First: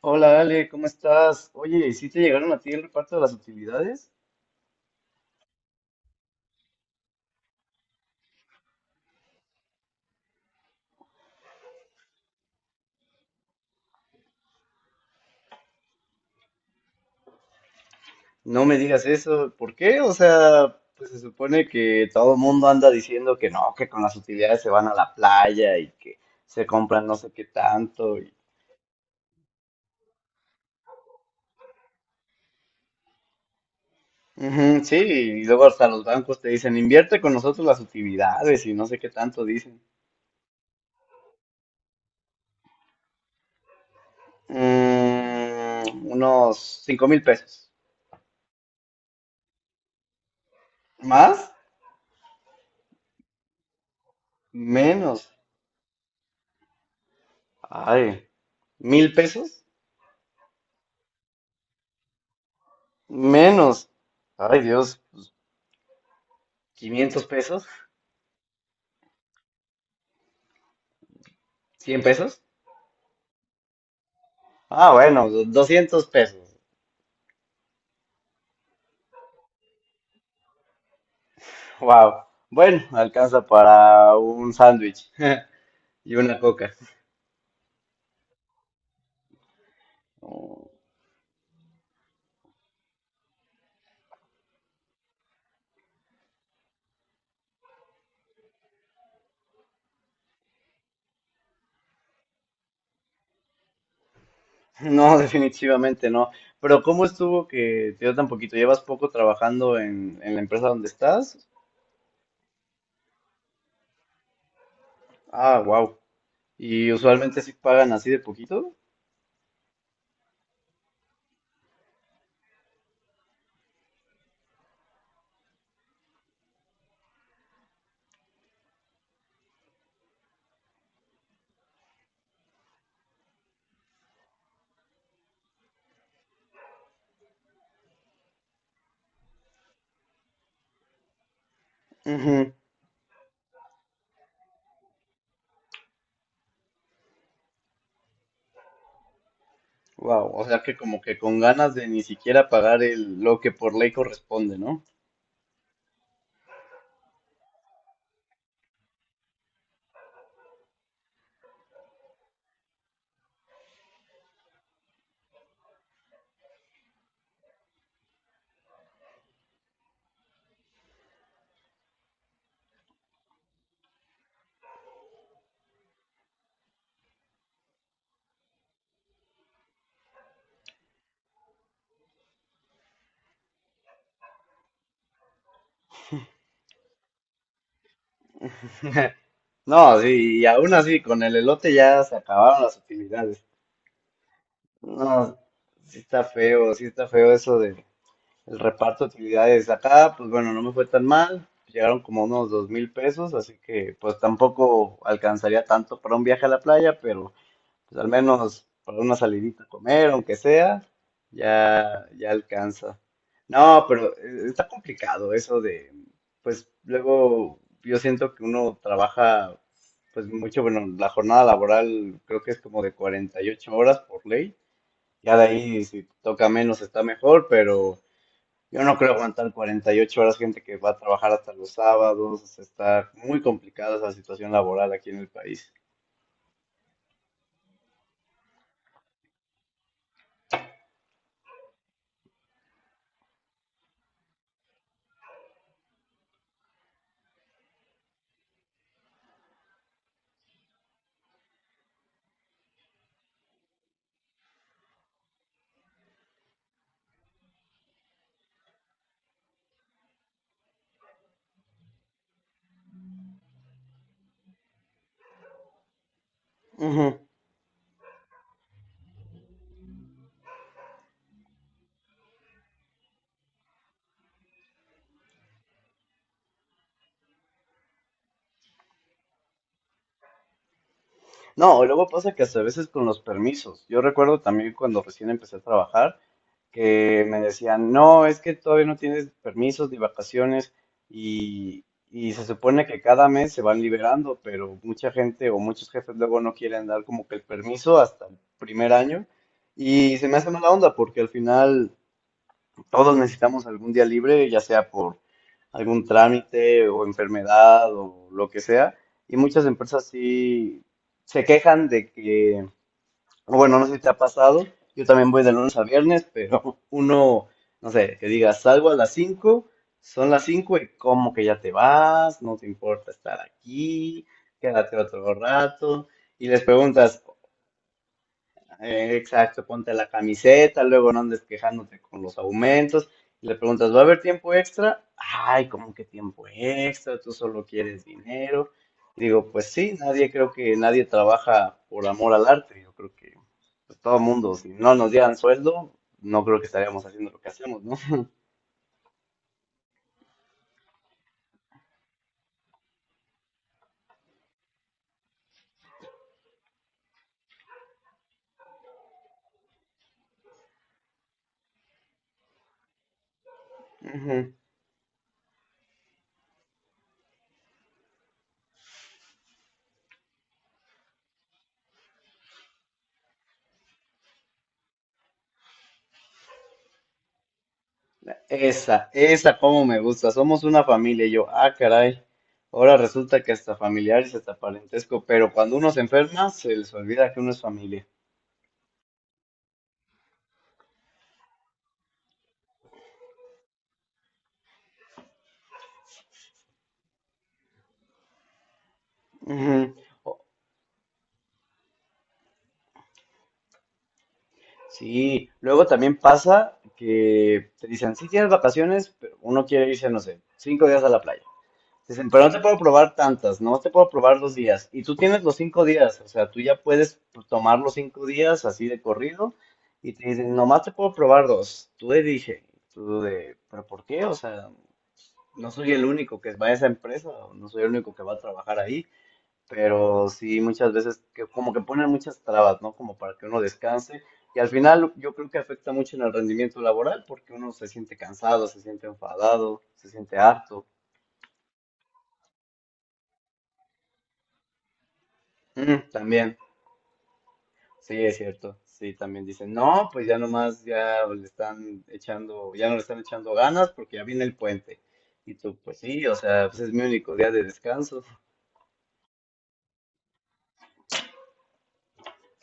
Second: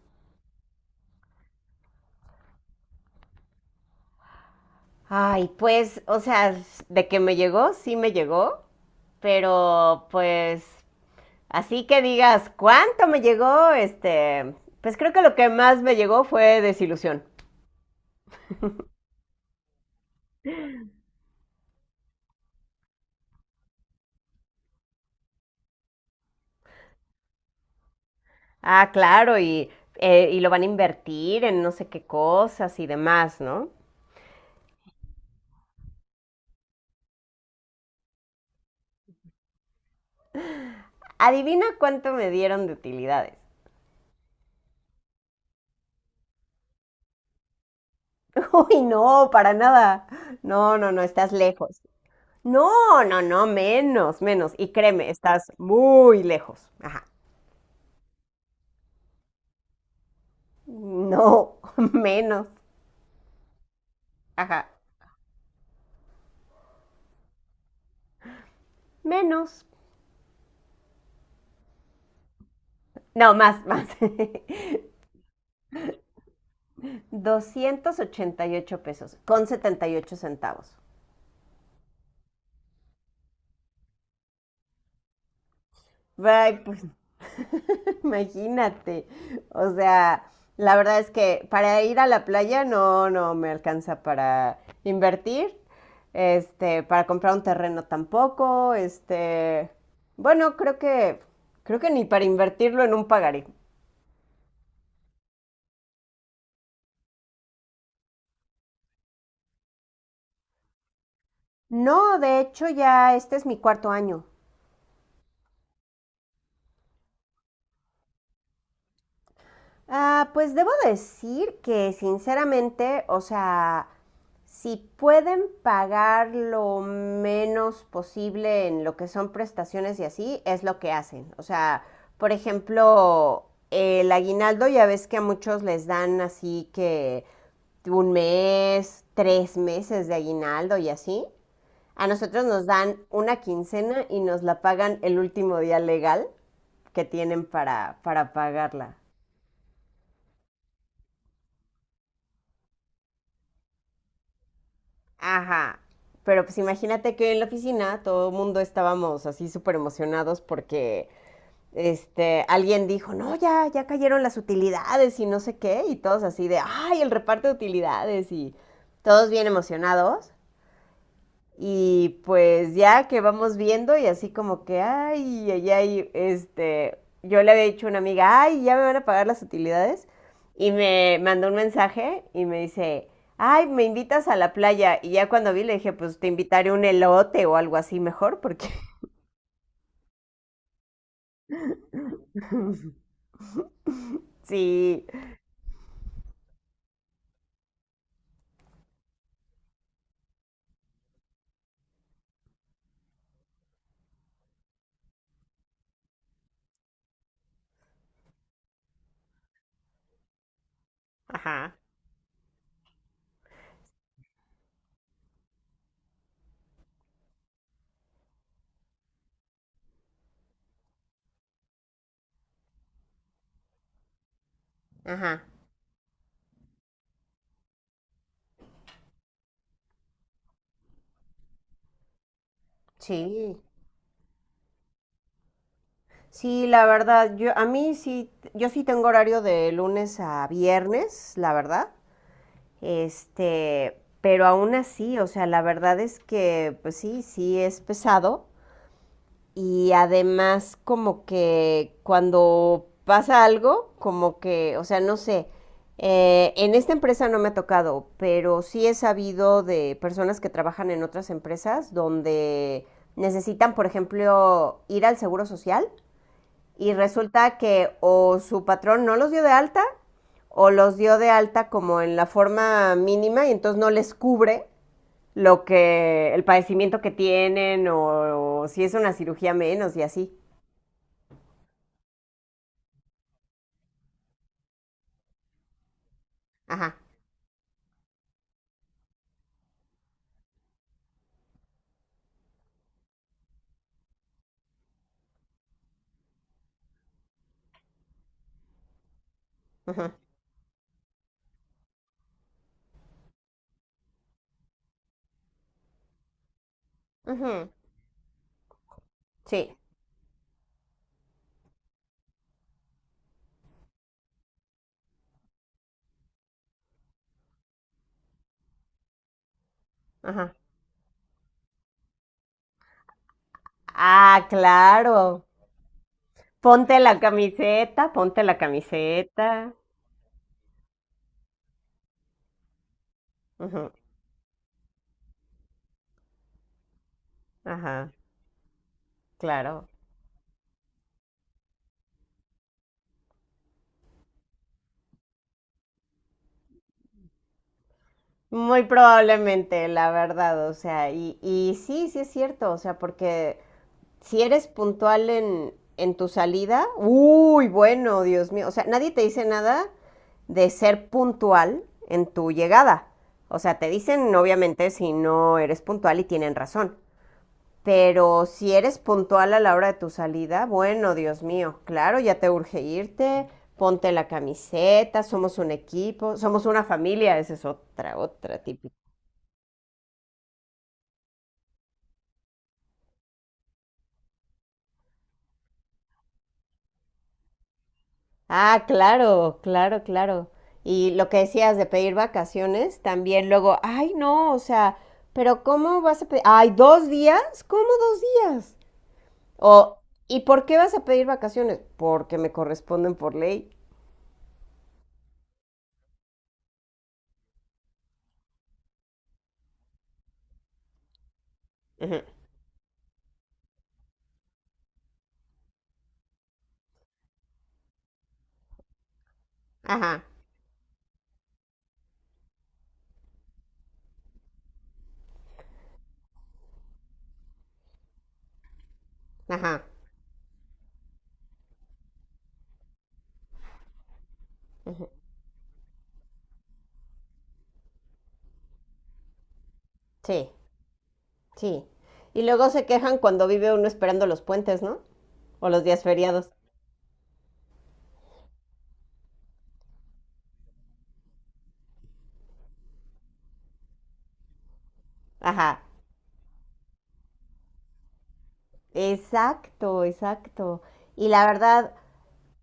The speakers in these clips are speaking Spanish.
Hola Ale, ¿cómo estás? Oye, ¿sí te llegaron a ti el reparto de las utilidades? Ay, pues, o sea, de que me llegó, sí me llegó, pero pues, así que digas, ¿cuánto me llegó? Este, pues creo que lo que más me llegó fue desilusión. No me digas eso, ¿por qué? O sea, pues se supone que todo el mundo anda diciendo que no, que con las utilidades se van a la playa y que se compran no sé qué tanto. Y... Ah, claro, y lo van a invertir en no sé qué cosas y demás, ¿no? Ujú, sí, y luego hasta los bancos te dicen, invierte con nosotros las utilidades y no sé qué tanto dicen. Adivina cuánto me dieron de utilidades. Mm, unos 5,000 pesos. Uy, no, para nada. No, no, no, estás ¿Más? lejos. No, no, no, menos, menos. Y créeme, Menos. estás muy lejos. Ajá. Ay, ¿1,000 pesos? No, menos. Menos. Ajá, Ay, Dios. 500 pesos, menos. 100 pesos, No, más, más. ah, bueno, 200 pesos. $288.78. Wow. Bueno, alcanza para un sándwich y una Ay, coca. pues imagínate. O sea, la verdad es que para ir a la playa no, no me alcanza para invertir. Este, para comprar un terreno tampoco. Este, bueno, creo que ni para invertirlo en un pagaré. No, definitivamente no. Pero ¿cómo estuvo que te dio tan poquito? ¿Llevas poco trabajando en la empresa donde estás? No, de hecho ya este es mi cuarto año. Ah, wow. ¿Y usualmente sí pagan así de poquito? Ah, pues debo decir que sinceramente, o sea, si pueden pagar lo menos posible en lo que son prestaciones y así, es lo que hacen. O sea, por ejemplo, el aguinaldo ya ves que a muchos les dan así que un mes, 3 meses de aguinaldo y así. A nosotros nos dan una quincena y nos la pagan el último día legal que tienen para pagarla. Wow. O sea que como que con ganas de ni siquiera pagar el, lo que por ley corresponde, ¿no? Ajá. Pero pues imagínate que en la oficina todo el mundo estábamos así súper emocionados porque este, alguien dijo, no, ya, ya cayeron las utilidades y no sé qué, y todos así de, ay, el reparto de utilidades y todos bien emocionados. Y pues ya que vamos viendo y así como que, ay, ay, ay, este, yo le había dicho a una amiga, ay, ya me van a pagar las utilidades. Y me mandó un mensaje y me dice, ay, me invitas a la playa. Y ya cuando vi le dije, pues te invitaré un elote o algo así mejor, porque No, sí, y aún así, con el elote ya se acabaron las utilidades. sí. No, sí está feo eso de el reparto de utilidades. Acá, pues bueno, no me fue tan mal. Llegaron como unos 2,000 pesos, así que pues tampoco alcanzaría tanto para un viaje a la playa, pero pues al menos para una salidita a comer, aunque sea, Ajá, ya, ya alcanza. No, pero está complicado eso de, pues luego yo siento que uno trabaja pues mucho, bueno, la jornada laboral creo que es como de 48 horas por ley. Ya de ajá, ahí, si te toca menos, está mejor, pero yo no creo aguantar 48 horas gente que va a trabajar hasta los sábados. O sea, está muy sí. complicada esa situación laboral aquí en el país. Sí, la verdad, yo a mí sí, yo sí tengo horario de lunes a viernes, la verdad. Este, pero aún así, o sea, la verdad es que, pues sí, sí es pesado. Y además, como que cuando pasa algo, como que, o sea, no sé, en esta empresa no me ha tocado, pero sí he sabido de personas que trabajan en otras empresas donde necesitan, por ejemplo, ir al seguro social y Ujú. resulta que o su patrón no los dio de alta o los dio de alta como en la forma mínima y entonces no les cubre lo que el padecimiento que tienen o, si es una cirugía menos y así. No, luego pasa que hasta a veces con los permisos. Yo recuerdo también cuando recién empecé a trabajar, Ajá. que me decían, no, es que todavía no tienes permisos de vacaciones y, y se supone que cada mes se van liberando, pero mucha gente o muchos jefes luego no quieren dar como que el permiso hasta el primer año Ajá. y se me hace mala onda porque al final todos necesitamos algún día libre, ya sea por algún trámite o Ajá. enfermedad o lo que sea, y muchas Sí. empresas sí se quejan de que, bueno, no sé si te ha pasado. Yo también voy de lunes a viernes, pero uno, no sé, que diga, salgo a las 5, son las Ajá. 5 y como que ya te vas, no te importa estar aquí, Ah, quédate otro claro. rato. Y les Ponte la preguntas, camiseta, ponte la camiseta. exacto, ponte la camiseta, luego no andes quejándote con los aumentos. Y le Ujú, preguntas, ¿va a haber tiempo extra? Ay, ¿cómo que tiempo extra? Tú solo quieres ajá, dinero. Y digo, pues claro. sí, nadie creo que nadie trabaja por amor al arte. Yo creo que pues, todo mundo, si no nos dieran sueldo, no creo que estaríamos haciendo lo que hacemos, ¿no? Muy probablemente, la verdad, o sea, y sí, sí es cierto, o sea, porque si eres puntual en tu salida, uy, bueno, Dios mío, o sea, nadie te dice nada de ser puntual en tu llegada. O sea, te dicen Ujú. obviamente si no eres puntual y tienen razón. Pero si eres puntual a la hora de tu salida, bueno, Dios mío, claro, ya te urge irte, ponte la camiseta, somos un equipo, somos una familia, esa es otra, otra típica. Esa como me gusta. Somos una familia. Y yo, ah, caray. Ahora resulta que hasta familiares, hasta parentesco, pero cuando uno se enferma, se les olvida que uno es familia. Ah, claro, claro, claro. Y lo que decías de pedir vacaciones, también luego, ay, no, o sea, pero ¿cómo vas a pedir? Ay, ¿2 días? ¿Cómo 2 días? Ujú. O, O- ¿y por qué vas a pedir vacaciones? Porque me corresponden por ley. Sí, luego también pasa que te dicen, sí tienes vacaciones, pero uno quiere irse, no sé, 5 días a la playa. Te Ujú. dicen, pero no te puedo probar tantas, no te puedo probar 2 días. Y tú tienes los 5 días, o sea, tú ya puedes tomar los 5 días así de corrido y Ajá, te dicen, nomás te puedo probar dos. Tú de dije, tú de, pero ¿por qué? O sea, no soy el único que va a esa empresa, o no soy el único que va a trabajar ahí. ajá, Pero sí muchas veces que como que ponen muchas trabas, ¿no? Como para que uno descanse y al ujú. final yo creo que afecta mucho en el rendimiento laboral porque uno se siente cansado, se siente enfadado, se siente Sí, harto. sí. Y luego se quejan cuando vive uno esperando los puentes, ¿no? O los días Mm, feriados. también, sí, es cierto. Sí, también dicen, no, pues ya nomás ya le están echando, ya no le están echando ganas porque ya viene el puente. Y tú, Ajá, pues sí, o sea, pues es mi único día de descanso. exacto, exacto. Y la verdad,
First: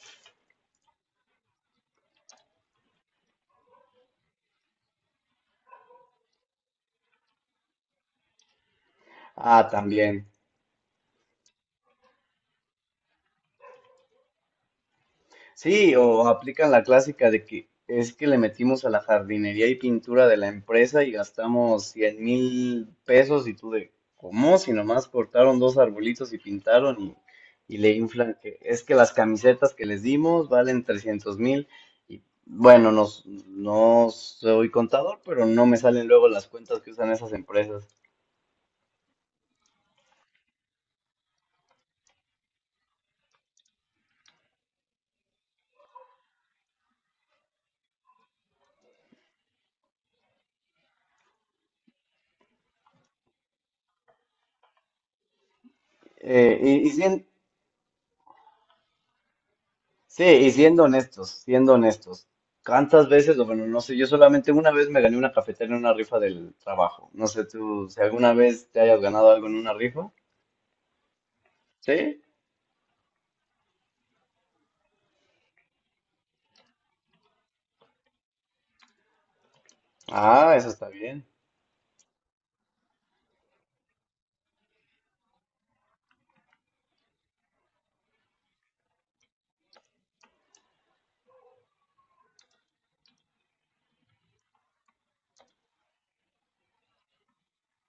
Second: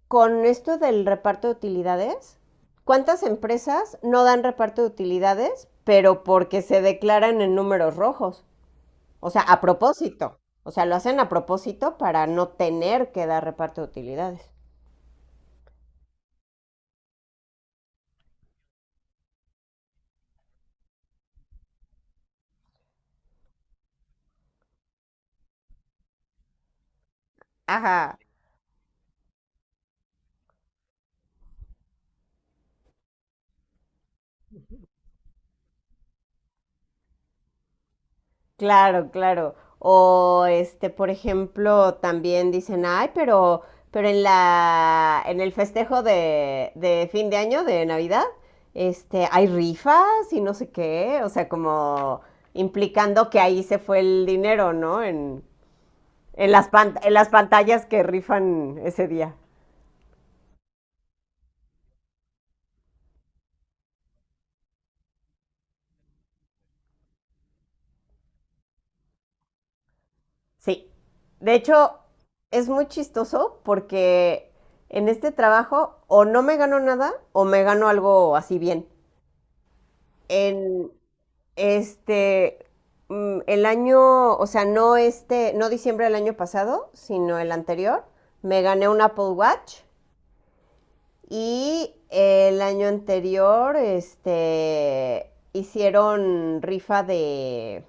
con esto del reparto de utilidades, ¿cuántas empresas no dan reparto de utilidades, pero porque se declaran en números rojos? O sea, a Ah, también. propósito. O sea, lo hacen a propósito para no tener que dar reparto de utilidades. Sí, o aplican la clásica de que es que le metimos a la jardinería y pintura de la empresa y gastamos 100,000 pesos y tú de, ¿cómo? Si nomás cortaron dos arbolitos y pintaron y le Ajá. inflan que es que las camisetas que les dimos valen 300,000 y bueno, no, no soy contador, pero no me salen luego las cuentas que usan esas empresas. Claro, claro. O este, por ejemplo, también dicen, ay, pero en en el festejo de fin de año, de Navidad, este, hay rifas y no sé qué. O sea, como implicando que ahí se fue el dinero, ¿no? En, en y, las y pan- sí, en las pantallas que rifan ese día. sí, y siendo honestos, ¿cuántas veces, o bueno, no sé, yo solamente una vez me gané una cafetera en una rifa del trabajo. No sé tú si alguna vez te hayas ganado algo en una rifa. Sí. De hecho, ¿Sí? es muy chistoso porque en este trabajo o no me gano nada o me gano algo así bien. Ah, eso está En, bien. Este, el año, o sea, no este, no diciembre del año pasado, sino el anterior, me gané un Apple Watch y el año anterior, este, hicieron rifa de,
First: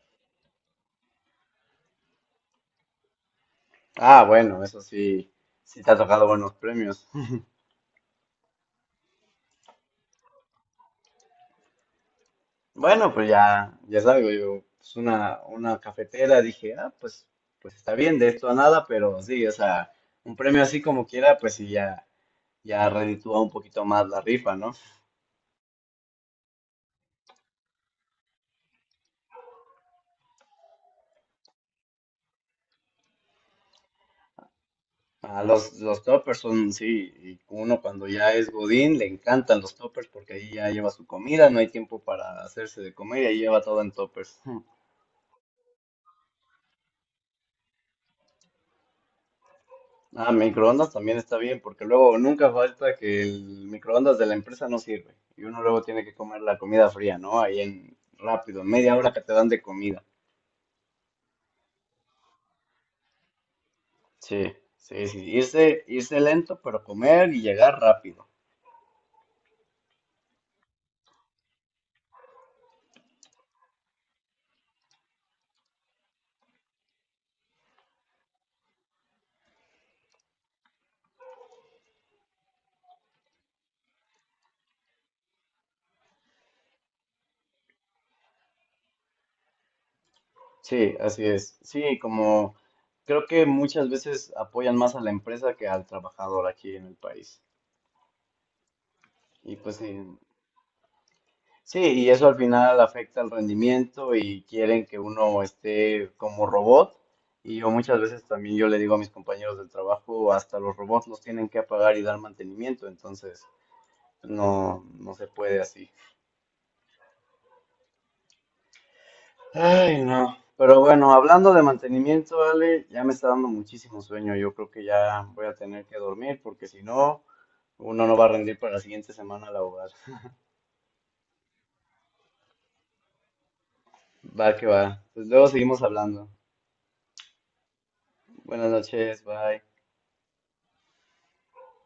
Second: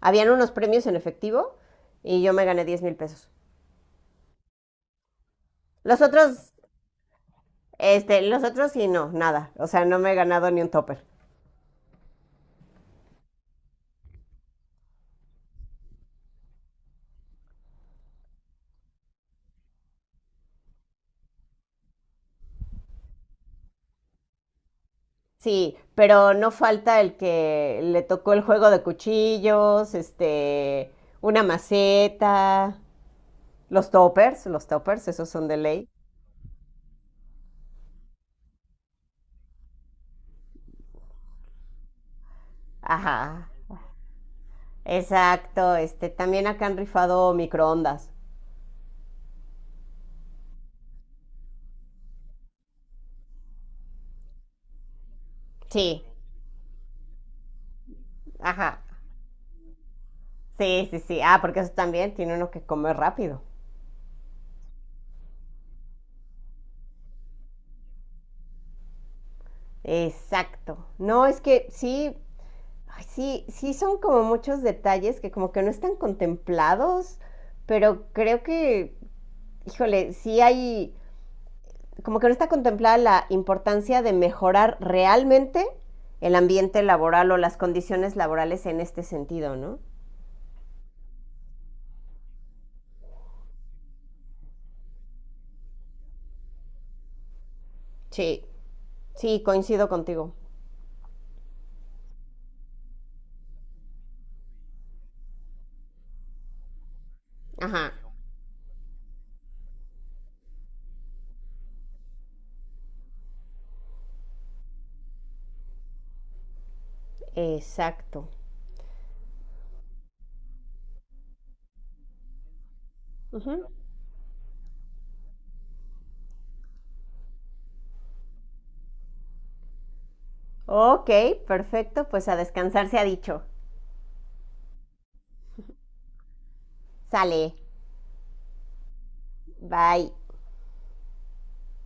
habían unos premios en efectivo y yo me gané $10,000. Ah, bueno, eso sí, sí te ha Los tocado otros, buenos premios. los otros sí, no, nada, o sea, no me he ganado ni un topper. Bueno, pues ya, ya salgo yo, pues una cafetera, dije, ah, pues, pues está bien, de esto a nada, pero sí, o sea, un premio así como quiera, pues sí, ya, ya reditúa un poquito más la rifa, ¿no? Sí, pero no falta el que le tocó el juego de cuchillos, este, una maceta, los toppers, esos Ah, son de los, ley. los toppers son, sí, y uno cuando ya es Godín le encantan los toppers porque ahí ya lleva su comida, no hay tiempo para hacerse de comer y ahí Ajá, lleva todo en toppers. Hmm. exacto, este, también acá han rifado microondas. Ah, microondas también está bien porque luego nunca falta que el microondas de la empresa no sirve y uno luego tiene Sí, que comer la comida fría, ¿no? Ahí en rápido, en ajá, media hora que te dan de comida. sí, sí, sí, ah, porque eso también tiene uno que comer rápido. Sí, sí, sí, irse, irse lento pero comer y llegar rápido. Exacto, no, es que sí, ay, sí, sí son como muchos detalles que como que no están contemplados, pero creo que híjole, sí hay, como que no está contemplada la importancia de mejorar realmente el ambiente laboral o las condiciones laborales en este sentido, ¿no? Sí, así es. Sí, como creo que muchas veces apoyan más a la empresa que al trabajador aquí en el país. Sí, sí, Y pues coincido sí, contigo. sí, y eso al final afecta al rendimiento y quieren que uno esté como robot. Y yo Ajá, muchas veces también yo le digo a mis compañeros del trabajo, hasta los robots los tienen que apagar y dar mantenimiento, entonces no, no se puede así. exacto. Ay, no. Pero bueno, hablando de mantenimiento, Ale, ya me está dando Ujú. muchísimo sueño. Yo creo que ya voy a tener que dormir porque si no... Uno no va a rendir para la siguiente semana laboral. Ok, perfecto, pues a descansar se ha dicho. Va que va. Pues luego seguimos hablando. Sale, Buenas noches, bye. bye.